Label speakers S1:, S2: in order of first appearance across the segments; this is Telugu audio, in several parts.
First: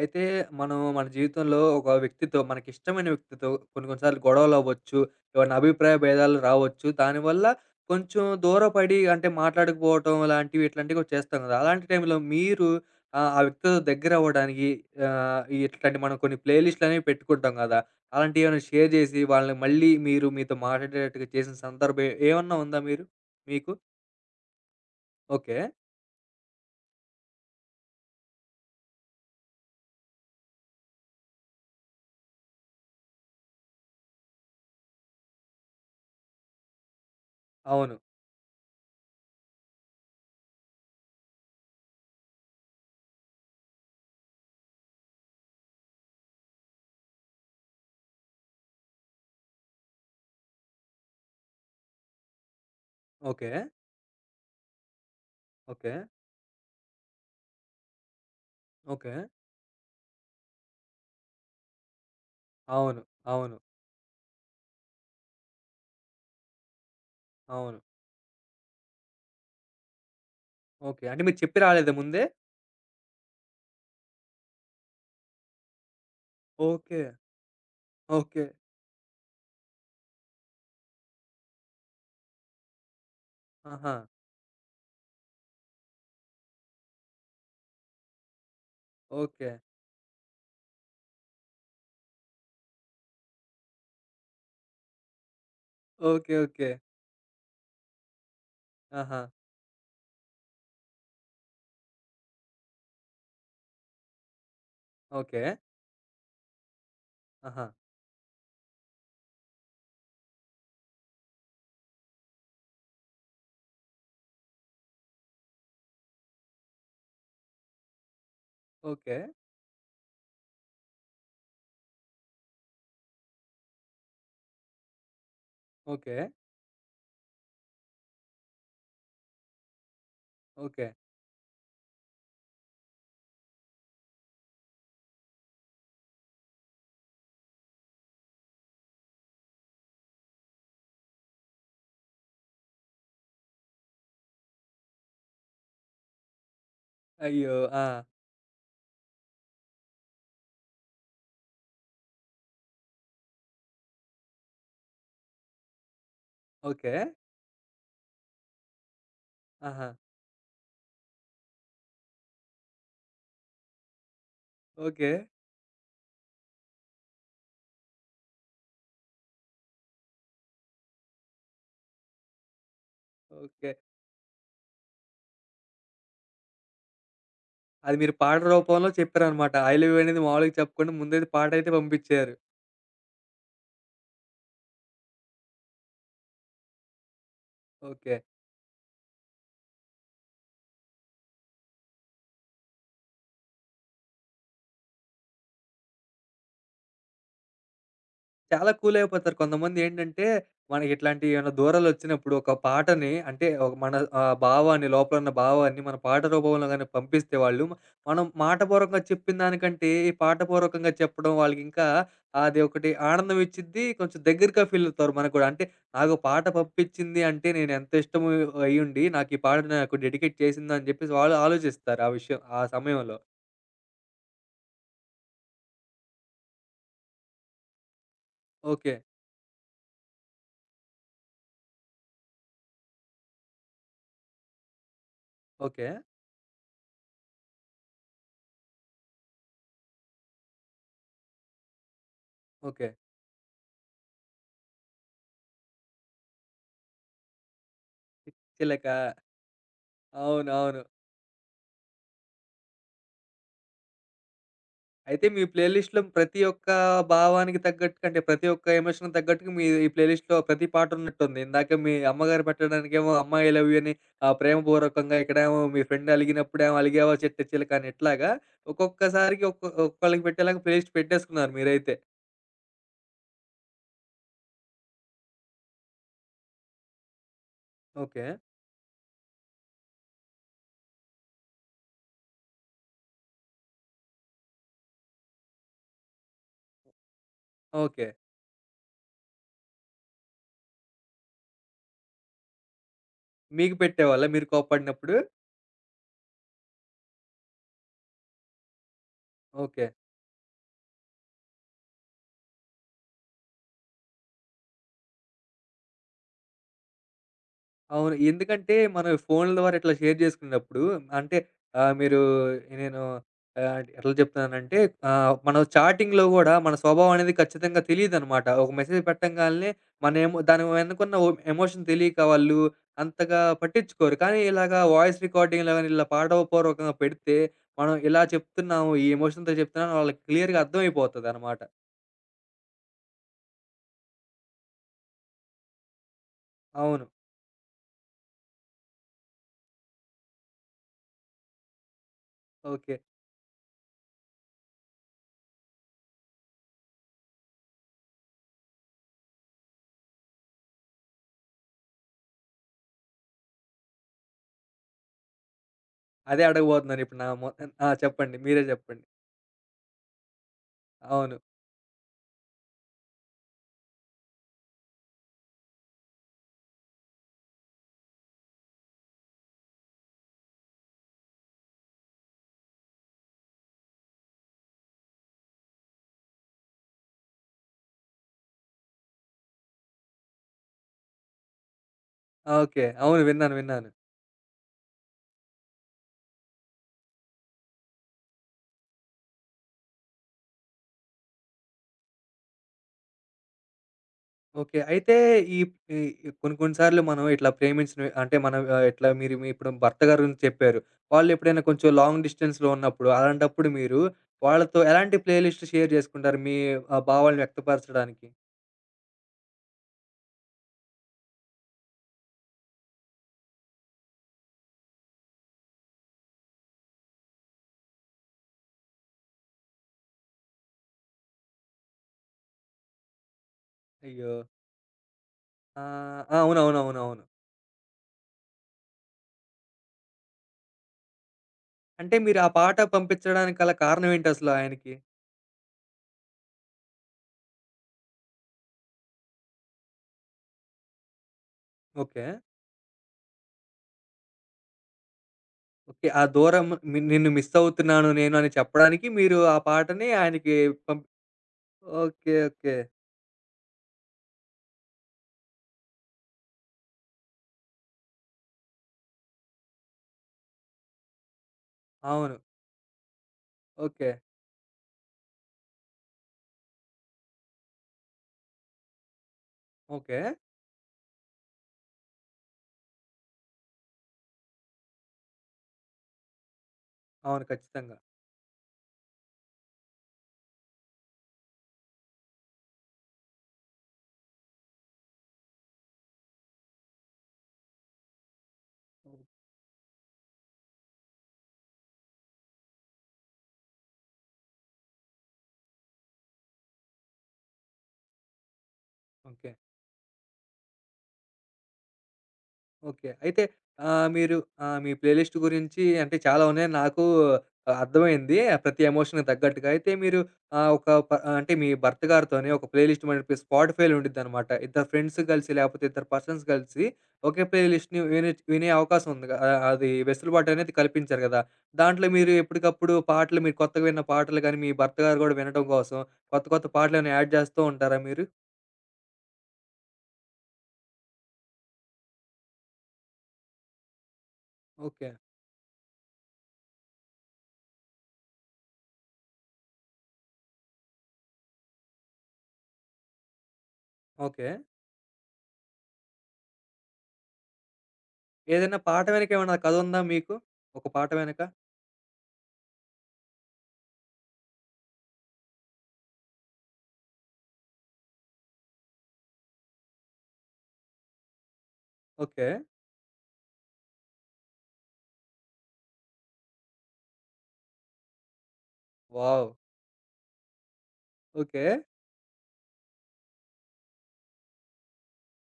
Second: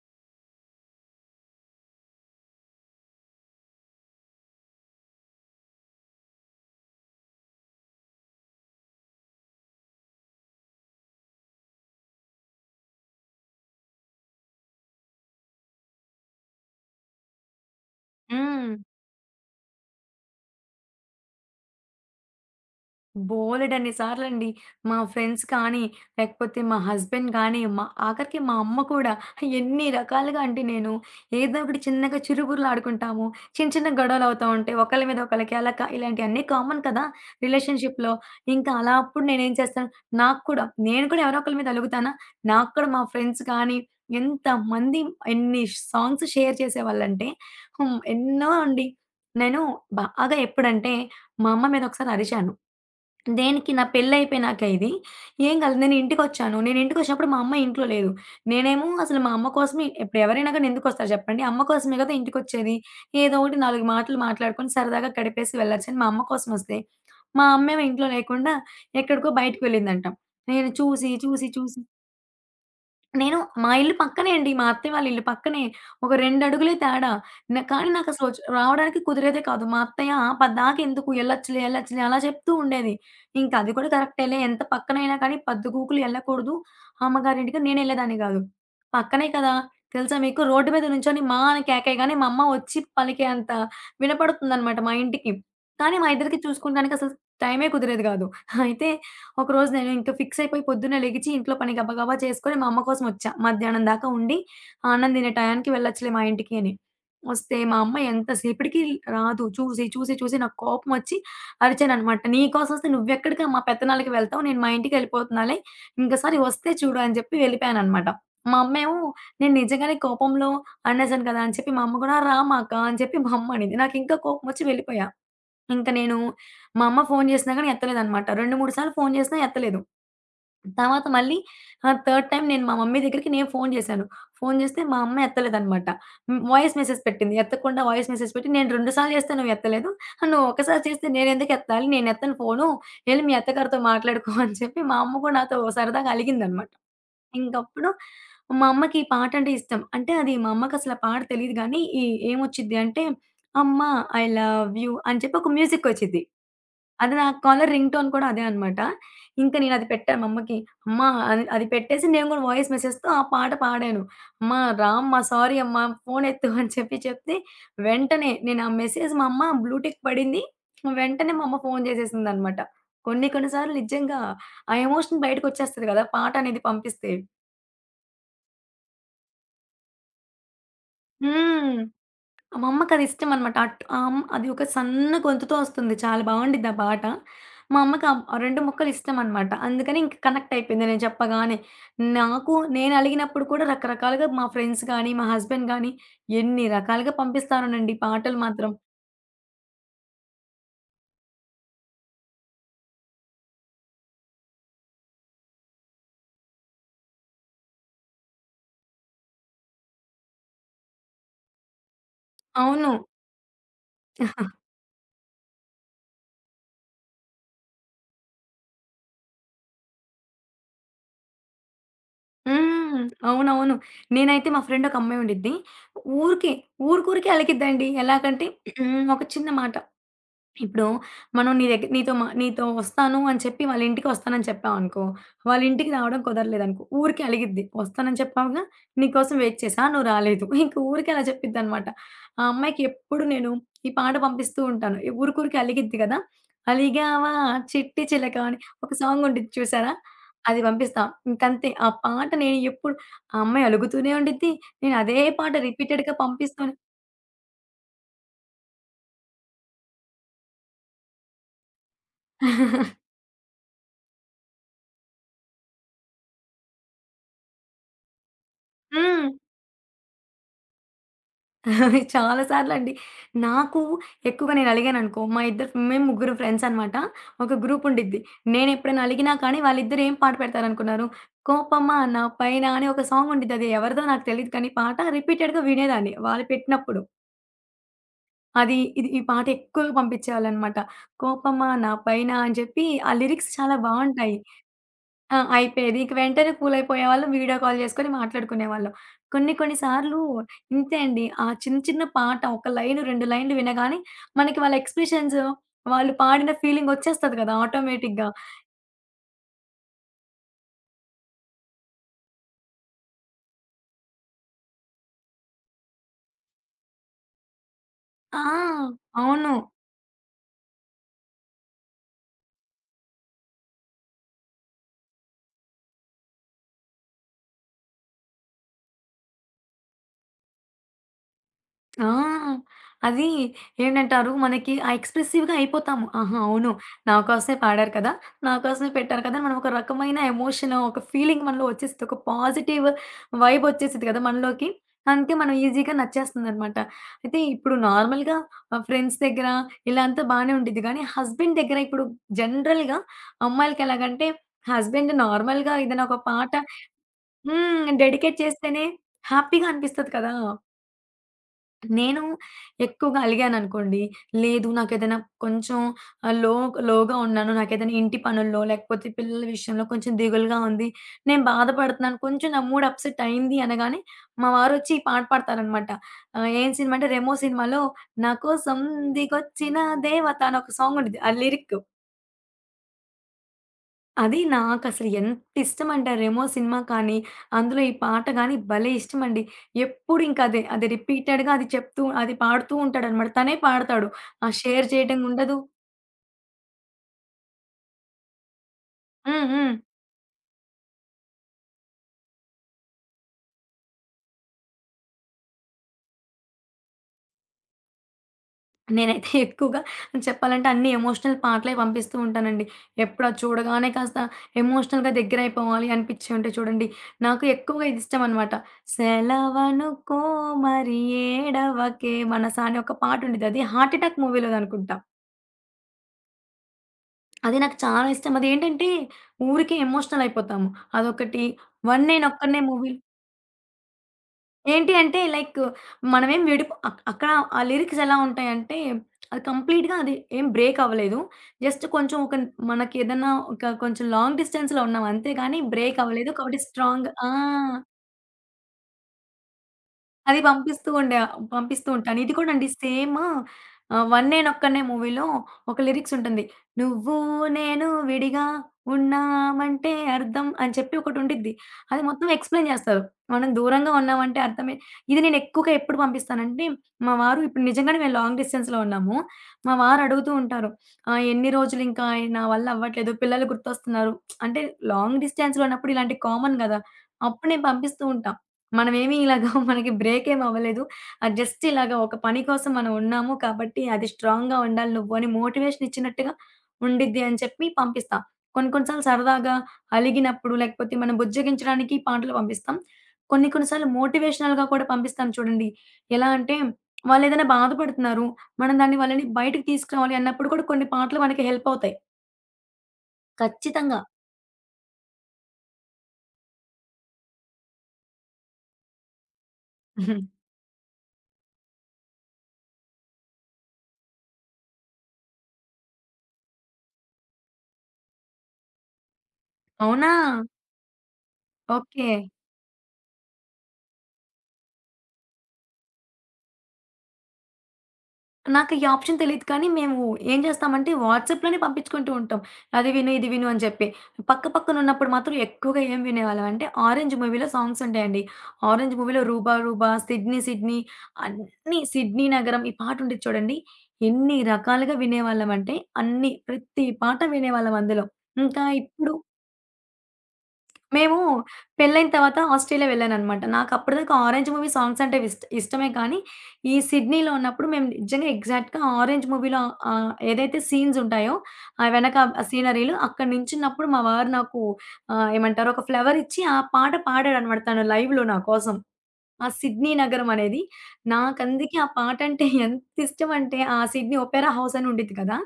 S1: అయితే మనం మన జీవితంలో ఒక వ్యక్తితో మనకిష్టమైన వ్యక్తితో కొన్ని కొన్ని సార్లు గొడవలు అవ్వచ్చు. ఏవన్నా అభిప్రాయ భేదాలు రావచ్చు. దానివల్ల కొంచెం దూరపడి అంటే మాట్లాడకపోవటం లాంటివి ఇట్లాంటివి కూడా చేస్తాం కదా! అలాంటి టైంలో మీరు ఆ వ్యక్తితో దగ్గర అవ్వడానికి ఇట్లాంటి మనం కొన్ని ప్లే లిస్ట్‌లు అనేవి పెట్టుకుంటాం కదా! అలాంటియేమైనా
S2: హ్మ్.
S1: షేర్ జేసి వాళ్ళని మళ్ళీ మీరు మీతో మాట్లాడేటట్టుగా చేసిన సందర్భం ఏమన్నా ఉందా మీరు? మీకు?
S2: బోలెడన్ని సార్లండి. మా ఫ్రెండ్స్
S1: ఓకే.
S2: కానీ, లేకపోతే మా హస్బెండ్ గానీ, మా ఆఖరికి మా అమ్మ కూడా ఎన్ని రకాలుగా అంటే నేను ఏదో ఒకటి చిన్నగా చిరుబుర్లు ఆడుకుంటాము. చిన్న చిన్న గొడవలవుతా ఉంటాయి. ఒకళ్ళ మీద ఒకళ్ళకి అలా క ఇలాంటియన్నీ కామన్ కదా,
S1: అవును.
S2: రిలేషన్‌షిప్‌లో. ఇంకా అలా అప్పుడు నేనేం చేస్తాను, నాకు కూడా నేను కూడా ఎవరో ఒకళ్ళ మీద అలుగుతానా? నాకు కూడా మా ఫ్రెండ్స్ కానీ, ఎంతమంది ఎన్ని సాంగ్స్ షేర్ చేసేవాళ్ళంటే ఎన్నో అండి. నేను బాగా ఎప్పుడంటే మా అమ్మ మీద ఒకసారి అరిచాను.
S1: ఓకే.
S2: దేనికి? నా పెళ్లయిపోయినాక ఇది. ఏం కాలేదు.
S1: ఓకే.
S2: నేను ఇంటికొచ్చాను. నేను ఇంటికొచ్చినప్పుడు మా అమ్మ ఇంట్లో లేదు. నేనేమో
S1: ఓకే.
S2: అసలు మా అమ్మ కోసమే ఇప్పుడు ఎవరైనా గాని ఎందుకొస్తారు చెప్పండి? అమ్మ కోసమే కదా ఇంటికొచ్చేది.
S1: అవును.
S2: ఏదో
S1: అవును. అవును.
S2: ఒకటి నాలుగు మాటలు మాట్లాడుకొని సరదాగా గడిపేసి వెళ్ళొచ్చని మా అమ్మ కోసమొస్తే, మా
S1: అవును.
S2: అమ్మేమో ఇంట్లో లేకుండా ఎక్కడికో బయటికి వెళ్ళిందంట. నేను
S1: ఓకే.
S2: చూసి,
S1: అంటే మీరు
S2: చూసి,
S1: చెప్పి
S2: చూసి
S1: రాలేదా ముందే?
S2: నేను మా ఇల్లు పక్కనే అండి. మా అత్తయ్య వాళ్ళ ఇల్లు పక్కనే. ఒక 2 అడుగులే
S1: ఓకే.
S2: తేడా. కానీ నాకసలు
S1: ఓకే.
S2: రావడానికి కుదిరేదే కాదు. మా అత్తయ్య "పద్దాకెందుకు ఎళ్ళొచ్చులే, ఎళ్ళొచ్చులే" అలా చెప్తూ ఉండేది. ఇంక అది కూడా
S1: ఆహా!
S2: కరెక్టేలే. ఎంత పక్కనైనా కానీ పద్దుగూకులు ఎళ్ళకూడదు అమ్మగారింటికి. నేనెళ్ళేదాన్ని గాదు. పక్కనే
S1: ఓకే.
S2: కదా! తెలుసా మీకు, రోడ్డు మీద నుంచొని మా అని కేకేయగానే మా అమ్మ ఒచ్చి పలికే అంత వినపడుతుందనమాట మా ఇంటికి. కానీ మా
S1: ఓకే.
S2: ఇద్దరికీ
S1: ఓకే.
S2: చూసుకోవడానికసలు టైమే కుదిరేది గాదు. అయితే
S1: ఆహా!
S2: ఒకరోజు నేను ఇంక ఫిక్స్ అయిపోయి పొద్దున్నే లెగిచి ఇంట్లో పని గబగబా చేసుకొని మా అమ్మ కోసం వచ్చా. మధ్యాహ్నం దాకా ఉండి అన్నం తినే
S1: ఓకే.
S2: టయానికి వెళ్ళొచ్చులే మా ఇంటికి అని. వస్తే
S1: ఆహా!
S2: మా అమ్మ ఎంతసేపటికి రాదు. చూసి, చూసి, చూసి నాకు కోపమొచ్చి అరిచాననమాట. "నీకోసమొస్తే నువ్వెక్కడికమ్మా పెత్తనాలికి వెళ్తావు? నేను మా ఇంటికెళ్ళిపోతున్నాలే. ఇంకోసారి వస్తే చూడు" అని చెప్పి వెళ్ళిపోయాననమాట. మా అమ్మేమో
S1: ఓకే.
S2: నేను నిజంగానే కోపంలో అనేసాను కదా అని చెప్పి మా అమ్మ కూడా "రామాక" అని చెప్పి మా అమ్మ అనింది. నాకింకా కోపమొచ్చి వెళ్ళిపోయా. ఇంక
S1: ఓకే.
S2: నేను మా అమ్మ ఫోను చేసినా గాని ఎత్తలేదనమాట. 2, 3 సార్లు ఫోను చేసినా ఎత్తలేదు.
S1: ఓకే.
S2: తర్వాత మళ్ళీ థర్డ్ టైమ్ నేను మా మమ్మీ దగ్గరికి నేను ఫోను చేశాను. ఫోను చేస్తే మా అమ్మ ఎత్తలేదనమాట. హ్మ్. వాయిస్ మెసేజ్ పెట్టింది. ఎత్తకుండా వాయిస్ మెసేజ్ పెట్టి, "నేను 2 సార్లు చేస్తే నువ్వు ఎత్తలేదు. నువ్వు ఒక్కసారి చేస్తే నేనెందుకు ఎత్తాలి? నేనెత్తను ఫోను. ఎళ్లి మీ అత్తగారితో మాట్లాడుకో" అని చెప్పి మా అమ్మ కూడా నాతో సరదాగా అలిగిందనమాట.
S1: అయ్యో! ఆ!
S2: ఇంకప్పుడు మా అమ్మకి ఈ పాటంటే ఇష్టం. అంటే అది మా అమ్మకసల పాట తెలీదు గానీ, ఈ ఏమొచ్చిద్ది అంటే, "అమ్మ ఐ లవ్ యూ" అని చెప్పి ఒక మ్యూజికొచ్చిద్ది.
S1: ఓకే.
S2: అది నా కాలర్ రింగ్ టోన్ కూడా అదే అనమాట. ఇంక నేనది
S1: ఆహా!
S2: పెట్టా మా అమ్మకి. అమ్మ అది అది పెట్టేసి నేను గూడా వాయిస్ మెసేజ్‌తో ఆ పాట పాడాను. "అమ్మ రా
S1: ఓకే.
S2: అమ్మ, సారీ అమ్మ, ఫోనెత్తు" అని చెప్పి చెప్తే, వెంటనే నేను ఆ మెసేజ్ మా అమ్మ బ్లూటిక్ పడింది. వెంటనే మా అమ్మ ఫోను చేసేసిందనమాట. కొన్ని కొన్ని
S1: ఓకే.
S2: సార్లు నిజంగా ఆ ఎమోషన్ బయటకొచ్చేస్తది గదా, పాటనేది పంపిస్తే.
S1: అది మీరు పాట రూపంలో చెప్పారనమాట. ఐ లవ్ యూ అనేది మామూలుగా చెప్పకుండా ముందైతే పాటైతే
S2: హ్మ్.
S1: పంపించారు.
S2: మా అమ్మకది ఇష్టమనమాట. అది ఒక సన్న గొంతుతో వస్తుంది. చాలా బావుండిద్ది ఆ పాట. మా అమ్మకి
S1: ఓకే.
S2: ఆ 2 ముక్కలు ఇష్టమనమాట. అందుకని ఇంక కనెక్ట్ అయిపోయింది నేను చెప్పగానే. నాకు నేను అలిగినప్పుడు కూడా రకరకాలుగా మా ఫ్రెండ్స్ గానీ, మా హస్బెండ్ గానీ ఎన్ని రకాలుగా పంపిస్తారోనండి పాటలు
S1: చాలా
S2: మాత్రం.
S1: కూలయిపోతారు. కొంతమందేంటంటే, మనకిట్లాంటి ఏమైనా దూరాలొచ్చినప్పుడు ఒక పాటని అంటే, ఒక మన భావాన్ని లోపలున్న భావాన్ని మన పాట రూపంలో గాని పంపిస్తే వాళ్ళు, మనం మాటపూర్వకంగా చెప్పిన దానికంటే, ఈ పాటపూర్వకంగా చెప్పడం వాళ్ళకింకా అది ఒకటి
S2: అవును.
S1: ఆనందం ఇచ్చిద్ది. కొంచెం దగ్గరగా ఫీలవుతారు మనకు గూడా. అంటే, నాకు పాట పంపిచ్చింది అంటే, నేనెంత ఇష్టం అయ్యుండి, నాకు ఈ పాట నాకు డెడికేట్ చేసిందని చెప్పేసి వాళ్ళు ఆలోచిస్తారు ఆ విషయం, ఆ
S2: హ్మ్.
S1: సమయంలో.
S2: అవునవును. నేనైతే మా ఫ్రెండ్ ఒక అమ్మాయి ఉండిద్ది. ఊరికే, ఊరుకూరికే అలిగిద్దండి. ఎలాగంటే
S1: ఓకే.
S2: ఒక చిన్న మాట ఇప్పుడు మనం నీ దగ్గర నీతో మా నీతో వస్తాను అని చెప్పి వాళ్ళ ఇంటికి వస్తానని చెప్పావనుకో, వాళ్ళ
S1: ఓకే.
S2: ఇంటికి రావడం కుదరలేదనుకో, ఊరికే అలిగిద్ది. వస్తానని చెప్పావుగా, నీకోసం వెయిట్ చేశా, నువ్వు రాలేదు. ఇంక ఊరికే అలా చెప్పిద్దనమాట. ఆ అమ్మాయికి
S1: ఓకే.
S2: ఎప్పుడు నేను ఈ పాట పంపిస్తూ ఉంటాను. ఈ ఊరికూరికే అలిగిద్ది కదా! అలిగావా చిట్టి చిలక అని
S1: 'చిలక'
S2: ఒక సాంగ్ ఉండిద్ది చూసారా? అది
S1: అవునవును.
S2: పంపిస్తా. ఇంకంతే. ఆ పాట నేను ఎప్పుడు ఆ అమ్మాయి అలుగుతూనే ఉండిద్ది. నేను అదే
S1: అయితే మీ
S2: పాట
S1: ప్లే లిస్ట్‌లో
S2: రిపీటెడ్‌గా
S1: ప్రతి ఒక్క
S2: పంపిస్తూనే
S1: భావానికి తగ్గట్టుగా అంటే ప్రతి ఒక్క ఎమోషన్‌కి తగ్గట్టుగా మీ ఈ ప్లే లిస్ట్‌లో ప్రతి పాట ఉన్నట్టుంది. ఇందాక మీ అమ్మగారు పెట్టడానికేమో 'అమ్మాయి ఐ లవ్ యూ' అని ప్రేమపూర్వకంగా, ఇక్కడేమో మీ ఫ్రెండ్ అలిగినప్పుడేమో అలిగావా చెట్టు చిలక అని ఇట్లాగా
S2: హ్మ్.
S1: ఒక్కొక్కసారికి ఒక్కొక్కళ్ళకి పెట్టేలాగా ప్లే లిస్ట్ పెట్టేసుకున్నారు మీరైతే.
S2: చాలా సార్లండి. నాకు ఎక్కువగా నేను అలిగాననుకో, మా ఇద్దరు మేము ముగ్గురం ఫ్రెండ్స్ అనమాట. ఒక గ్రూప్ ఉండిద్ది.
S1: ఓకే.
S2: నేనెప్పుడైనా అలిగినా కానీ వాళ్ళిద్దరు ఏం పాట పెడతారనుకున్నారు? 'కోపమా నా పైన' అని ఒక సాంగ్ ఉండిద్ది. అది ఎవరిదో నాకు తెలీదు కానీ పాట రిపీటెడ్‌గా వినేదాన్ని వాళ్ళు పెట్టినప్పుడు.
S1: ఓకే.
S2: అది ఇది ఈ పాట ఎక్కువగా పంపించేవాళ్ళనమాట. 'కోపమా నా పైన' అని చెప్పి ఆ లిరిక్స్ చాలా
S1: మీకు పెట్టేవాళ్ళా
S2: బావుంటాయి.
S1: మీరు కోప్పడినప్పుడు?
S2: ఆ, అయిపోయేది. ఇక వెంటనే కూలయిపోయేవాళ్ళం. వీడియో కాల్ చేసుకొని మాట్లాడుకునేవాళ్ళం. కొన్ని కొన్ని
S1: ఓకే.
S2: సార్లు ఇంతే అండి. ఆ చిన్న చిన్న పాట ఒక లైను, 2 లైన్లు వినగానే మనకి వాళ్ళ ఎక్స్‌ప్రెషన్స్, వాళ్ళు పాడిన ఫీలింగొచ్చేస్తది కదా,
S1: అవును.
S2: ఆటోమేటిక్‌గా.
S1: ఎందుకంటే, మనం ఫోన్‌ల ద్వారా ఇట్లా షేర్ చేసుకున్నప్పుడు అంటే మీరు నేను ఎట్లా చెప్తున్నానంటే మనం చాటింగ్‌లో గూడా మన స్వభావం అనేది ఖచ్చితంగా
S2: ఆ,
S1: తెలీదనమాట. ఒక మెసేజ్
S2: అవును.
S1: పెట్టంగాల్నే మన ఎమో దాని వెనకున్న ఓ ఎమోషన్ తెలియక వాళ్ళు అంతగా పట్టించుకోరు. కానీ ఇలాగా వాయిస్ రికార్డింగ్‌లో గాని ఇలా పాఠవపూర్వకంగా పెడితే, మనం ఇలా చెప్తున్నాము, ఈ ఎమోషన్‌తో చెప్తున్నాము వాళ్ళకి క్లియర్‌గా అర్థమైపోతదనమాట.
S2: ఆ, అది ఏంటంటారు, మనకి ఆ ఎక్స్‌ప్రెసివ్‌గా అయిపోతాము. ఆహా, అవును.
S1: అవును.
S2: నా కోసమే పాడారు కదా! నా కోసమే పెట్టారు కదా అని మనం ఒక రకమైన ఎమోషన్, ఒక ఫీలింగ్ మనలో వచ్చేసిద్ది. ఒక పాజిటివ్
S1: ఓకే.
S2: వైబ్ వచ్చేసిద్ది కదా, మనలోకి. అందుకే మనం ఈజీగా నచ్చేస్తుందనమాట. అయితే ఇప్పుడు నార్మల్‌గా ఫ్రెండ్స్ దగ్గర ఇలా అంతా బానే ఉండిద్ది. కానీ హస్బెండ్ దగ్గర ఇప్పుడు జనరల్‌గా అమ్మాయిలకి ఎలాగంటే, హస్బెండ్ నార్మల్‌గా ఏదైనా ఒక
S1: అదే
S2: పాట
S1: అడగబోతున్నాను ఇప్పుడు నా ఆ! చెప్పండి.
S2: డెడికేట్
S1: మీరే
S2: చేస్తేనే
S1: చెప్పండి.
S2: హ్యాపీగా అనిపిస్తది కదా!
S1: అవును.
S2: నేను ఎక్కువగా అలిగాననుకోండి, లేదు నాకేదైనా కొంచెం లో లోగా ఉన్నాను. నాకేదైనా ఇంటి పనుల్లో, లేకపోతే పిల్లల విషయంలో కొంచెం దిగులుగా ఉంది. నేను బాధపడుతున్నాను. కొంచెం నా మూడ్ అప్‌సెట్ అయింది అనగానే, మా వారొచ్చి ఈ పాట పాడతారనమాట. ఏం సినిమా అంటే 'రెమో' సినిమాలో 'నా కోసం దిగొచ్చిన దేవత' అని ఒక సాంగ్ ఉండిద్ది. ఆ లిరిక్.
S1: ఓకే. అవును. విన్నాను. విన్నాను.
S2: అది నాకసలు ఎంతిష్టమంటే ఆ 'రెమో' సినిమా కానీ, అందులో ఈ పాట గానీ భలే ఇష్టమండి. ఎప్పుడు ఇంకదే, అది రిపీటెడ్‌గా అది చెప్తూ, అది పాడుతూ ఉంటాడనమాట. తనే పాడతాడు. ఆ
S1: ఓకే.
S2: షేర్
S1: అయితే
S2: చేయడం ఉండదు.
S1: ఈ ఈ కొన్ని కొన్ని సార్లు మనం ఇట్లా ప్రేమించిన అంటే మనం ఇట్లా మీరు
S2: హ్మ్.
S1: మీ ఇప్పుడు
S2: హ్మ్.
S1: భర్త గారి గురించి చెప్పారు. వాళ్ళెప్పుడైనా కొంచెం లాంగ్ డిస్టెన్స్‌లో ఉన్నప్పుడు అలాంటప్పుడు మీరు వాళ్ళతో ఎలాంటి ప్లే లిస్ట్ షేర్ చేసుకుంటారు మీ భావాలను వ్యక్తపరచడానికి?
S2: నేనైతే ఎక్కువగా చెప్పాలంటే అన్ని ఎమోషనల్ పాటలే పంపిస్తూ ఉంటానండి. ఎప్పుడు అది చూడగానే కాస్త ఎమోషనల్‌గా దగ్గరైపోవాలి అనిపిచ్చేవి ఉంటాయి చూడండి. నాకు ఎక్కువగా ఇదిష్టమనమాట. సెలవనుకో మరి ఏడవకే మనసా అని ఒక పాటుండిద్ది. అది 'హార్ట్ అటాక్'
S1: అయ్యో!
S2: మూవీలోదనుకుంట.
S1: ఆ! ఆ! అవునవునవునవును.
S2: అది నాకు చాలా ఇష్టం. అదేంటంటే ఊరికే ఎమోషనల్ అయిపోతాము. అదొకటి. 'వన్
S1: అంటే మీరు ఆ
S2: నేనొక్కడినే'
S1: పాట
S2: మూవీ
S1: పంపించడానికి గల కారణం ఏంటసలు ఆయనకి?
S2: ఏంటి అంటే లైక్ మనమేం విడిపో అక్ అక్కడ ఆ లిరిక్స్ ఎలా ఉంటాయంటే అది కంప్లీట్‌గా అది ఏం బ్రేక్ అవ్వలేదు. జస్ట్ కొంచెం
S1: ఓకే.
S2: ఒక మనకి ఏదన్నా ఒక కొంచెం లాంగ్ డిస్టెన్స్‌లో ఉన్నాం అంతే గాని బ్రేక్
S1: ఓకే. ఆ
S2: అవ్వలేదు. కాబట్టి
S1: దూరం
S2: స్ట్రాంగ్,
S1: నిన్ను
S2: ఆ,
S1: మిస్ అవుతున్నాను నేను అని చెప్పడానికి మీరు ఆ పాటని
S2: అది
S1: ఆయనకి
S2: పంపిస్తూ
S1: పంప్
S2: ఉండే పంపిస్తూ ఉంటాను. ఇది
S1: ఓకే.
S2: కూడా అండి
S1: ఓకే.
S2: సేమ్. 'వన్ నేను ఒక్కడినే' మూవీలో ఒక లిరిక్స్ ఉంటుంది. "నువ్వు నేను విడిగా ఉన్నామంటే అర్థం" అని చెప్పి ఒకటి ఉండిద్ది. అది మొత్తం
S1: అవును.
S2: ఎక్స్‌ప్లెయిన్ చేస్తారు. మనం దూరంగా
S1: ఓకే.
S2: ఉన్నామంటే అర్థమే. ఇది నేను ఎక్కువగా ఎప్పుడు పంపిస్తానంటే, మా వారు ఇప్పుడు నిజంగానే మేము లాంగ్ డిస్టెన్స్‌లో ఉన్నాము. మా వారు
S1: ఓకే.
S2: అడుగుతూ ఉంటారు. "ఎన్ని రోజులు ఇంకా, నా వల్ల అవ్వట్లేదు. పిల్లలు గుర్తొస్తున్నారు." అంటే లాంగ్ డిస్టెన్స్‌లో ఉన్నప్పుడు ఇలాంటివి కామన్ గదా!
S1: అవును.
S2: అప్పుడు నేను
S1: ఖచ్చితంగా.
S2: పంపిస్తూ ఉంటా. మనమేమి ఇలాగా మనకి బ్రేక్ ఏమి అవ్వలేదు. జస్ట్ ఇలాగా ఒక పని కోసం మనం ఉన్నాము కాబట్టి అది స్ట్రాంగ్‌గా ఉండాలి నువ్వు అని మోటివేషన్ ఇచ్చినట్టుగా ఉండిద్ది అని చెప్పి పంపిస్తాం. కొన్ని కొన్ని సార్లు సరదాగా అలిగినప్పుడు లేకపోతే మనం బుజ్జగించడానికి పాటలు పంపిస్తాం. కొన్ని కొన్ని సార్లు మోటివేషనల్‌గా కూడా పంపిస్తాను చూడండి. ఎలా అంటే వాళ్ళేదైనా బాధపడుతున్నారు. మనం దాన్ని వాళ్ళని
S1: ఓకే.
S2: బయటకి తీసుకురావాలి అన్నప్పుడు కూడా కొన్ని పాటలు మనకి హెల్ప్ అవుతాయి.
S1: ఓకే. అయితే
S2: ఖచ్చితంగా.
S1: మీరు మీ ప్లే లిస్ట్ గురించి అంటే చాలా ఉన్నాయని నాకు అర్థమైంది. ప్రతి ఎమోషన్‌కి తగ్గట్టుగా. అయితే మీరు ఒక ప అంటే మీ భర్త గారితోని ఒక ప్లే లిస్ట్ మనకి స్పాటిఫైలో ఉండిద్దనమాట. ఇద్దరు ఫ్రెండ్స్ కలిసి లేకపోతే ఇద్దరు పర్సన్స్ కలిసి ఒకే ప్లే లిస్ట్‌ని వినే వినే అవకాశం ఉంది. అది
S2: అవునా?
S1: వెసులుబాటు అనేది కల్పించారు కదా! దాంట్లో
S2: ఓకే.
S1: మీరు ఎప్పటికప్పుడు పాటలు మీరు కొత్తగా విన్న పాటలు గాని, మీ భర్త గారు గూడా వినడం కోసం కొత్త కొత్త పాటలేమైనా యాడ్ చేస్తూ ఉంటారా మీరు?
S2: నాకు ఈ ఆప్షన్ తెలీదు కానీ మేము ఏం చేస్తామంటే వాట్సాప్‌లోనే పంపించుకుంటూ ఉంటాం. అది విను, ఇది విను అని చెప్పి. పక్క పక్కన
S1: ఓకే.
S2: ఉన్నప్పుడు మాత్రం ఎక్కువగా ఏం వినేవాళ్ళం అంటే 'ఆరెంజ్' మూవీలో సాంగ్స్ ఉంటాయండి. 'ఆరెంజ్' మూవీలో 'రూబా రూబా', 'సిడ్నీ సిడ్నీ' అన్నీ, 'సిడ్నీ నగరం' ఈ పాట ఉండిద్ది చూడండి. ఎన్ని
S1: ఓకే.
S2: రకాలుగా వినేవాళ్ళం అంటే అన్ని, ప్రతి పాట వినేవాళ్ళం అందులో. ఇంకా
S1: ఏదైనా పాట
S2: ఇప్పుడు
S1: వెనక ఏమన్నా కథ ఉందా మీకు? ఒక పాట
S2: మేము
S1: వెనక?
S2: పెళ్ళైన తర్వాత ఆస్ట్రేలియా వెళ్ళాననమాట. నాకప్పటిదాకా 'ఆరెంజ్' మూవీ సాంగ్స్ అంటే ఇష్టమే కానీ, ఈ సిడ్నీలో ఉన్నప్పుడు మేము నిజంగా ఎగ్జాక్ట్‌గా 'ఆరెంజ్' మూవీలో ఏదైతే సీన్స్ ఉంటాయో, ఆ వెనక ఆ
S1: ఓకే.
S2: సీనరీలు అక్కడ నించున్నప్పుడు మా వారు నాకు ఏమంటారు ఒక ఫ్లవర్ ఇచ్చి ఆ పాట పాడాడనమాట తను లైవ్‌లో నా కోసం. ఆ
S1: వావ్!
S2: సిడ్నీ నగరం అనేది.
S1: ఓకే.
S2: నాకందుకే ఆ పాటంటే ఎంత ఇష్టమంటే, ఆ సిడ్నీ ఒపెరా హౌస్ అని ఉండిద్ది కదా!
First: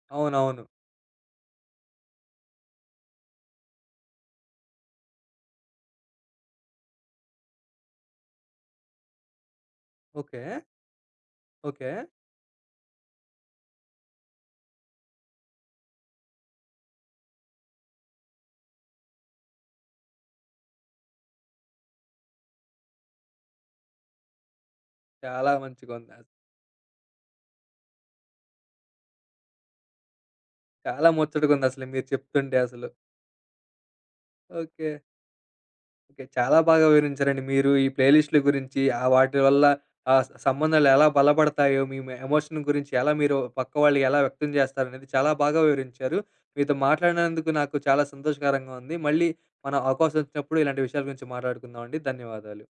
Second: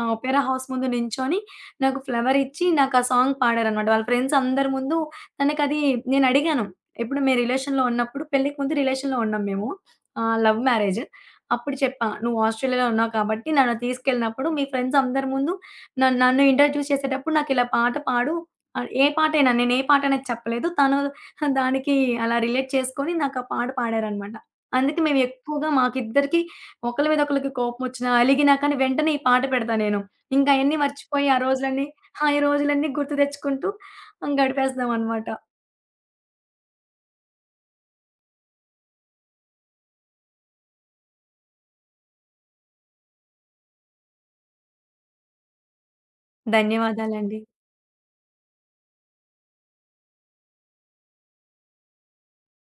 S2: ఆ ఒపెరా
S1: అవునవును.
S2: హౌస్ ముందు నించొని నాకు ఫ్లవరిచ్చి నాకా సాంగ్ పాడారనమాట, వాళ్ళ ఫ్రెండ్స్ అందరి ముందు. తనకది నేనడిగాను. ఎప్పుడు మేము రిలేషన్‌లో ఉన్నప్పుడు, పెళ్ళికి ముందు రిలేషన్‌లో ఉన్నాం మేము,
S1: ఓకే.
S2: Love marriage. అప్పుడు
S1: ఓకే.
S2: చెప్పా, "నువ్వు ఆస్ట్రేలియాలో ఉన్నావు కాబట్టి నన్ను తీసుకెళ్ళినప్పుడు మీ ఫ్రెండ్స్ అందరి ముందు నన్ను ఇంట్రడ్యూస్ చేసేటప్పుడు నాకిలా పాట పాడు." ఏ పాటైనా, నేను ఏ పాట అనేది చెప్పలేదు. తను దానికి అలా రిలేట్ చేసుకొని నాకా పాట పాడారనమాట. అందుకే మేము
S1: చాలా
S2: ఎక్కువగా
S1: మంచిగుంది.
S2: మాకిద్దరికి ఒకళ్ళ మీద ఒకళ్ళకి కోపమొచ్చినా, అలిగినా కానీ వెంటనే ఈ పాట పెడతా నేను. ఇంకా అయన్నీ
S1: చాలా
S2: మర్చిపోయి ఆ
S1: ముచ్చటగుందసలు
S2: రోజులన్నీ,
S1: మీరు
S2: ఆ, ఈ
S1: చెప్తుంటే అసలు.
S2: రోజులన్నీ గుర్తు తెచ్చుకుంటూ
S1: ఓకే.
S2: గడిపేస్తామనమాట.
S1: ఓకే. చాలా బాగా వివరించారండి మీరు ఈ ప్లే లిస్ట్‌ల గురించి, ఆ వాటి వల్ల సంబంధాలు ఎలా బలపడతాయో, మీ ఎమోషన్ గురించి ఎలా మీరు పక్క వాళ్ళు ఎలా వ్యక్తం చేస్తారనేది చాలా బాగా వివరించారు. మీతో
S2: ధన్యవాదాలండి.
S1: మాట్లాడినందుకు నాకు చాలా సంతోషకరంగా ఉంది. మళ్ళీ మనం అవకాశం వచ్చినప్పుడు ఇలాంటి విషయాల గురించి మాట్లాడుకుందామండి. ధన్యవాదాలు.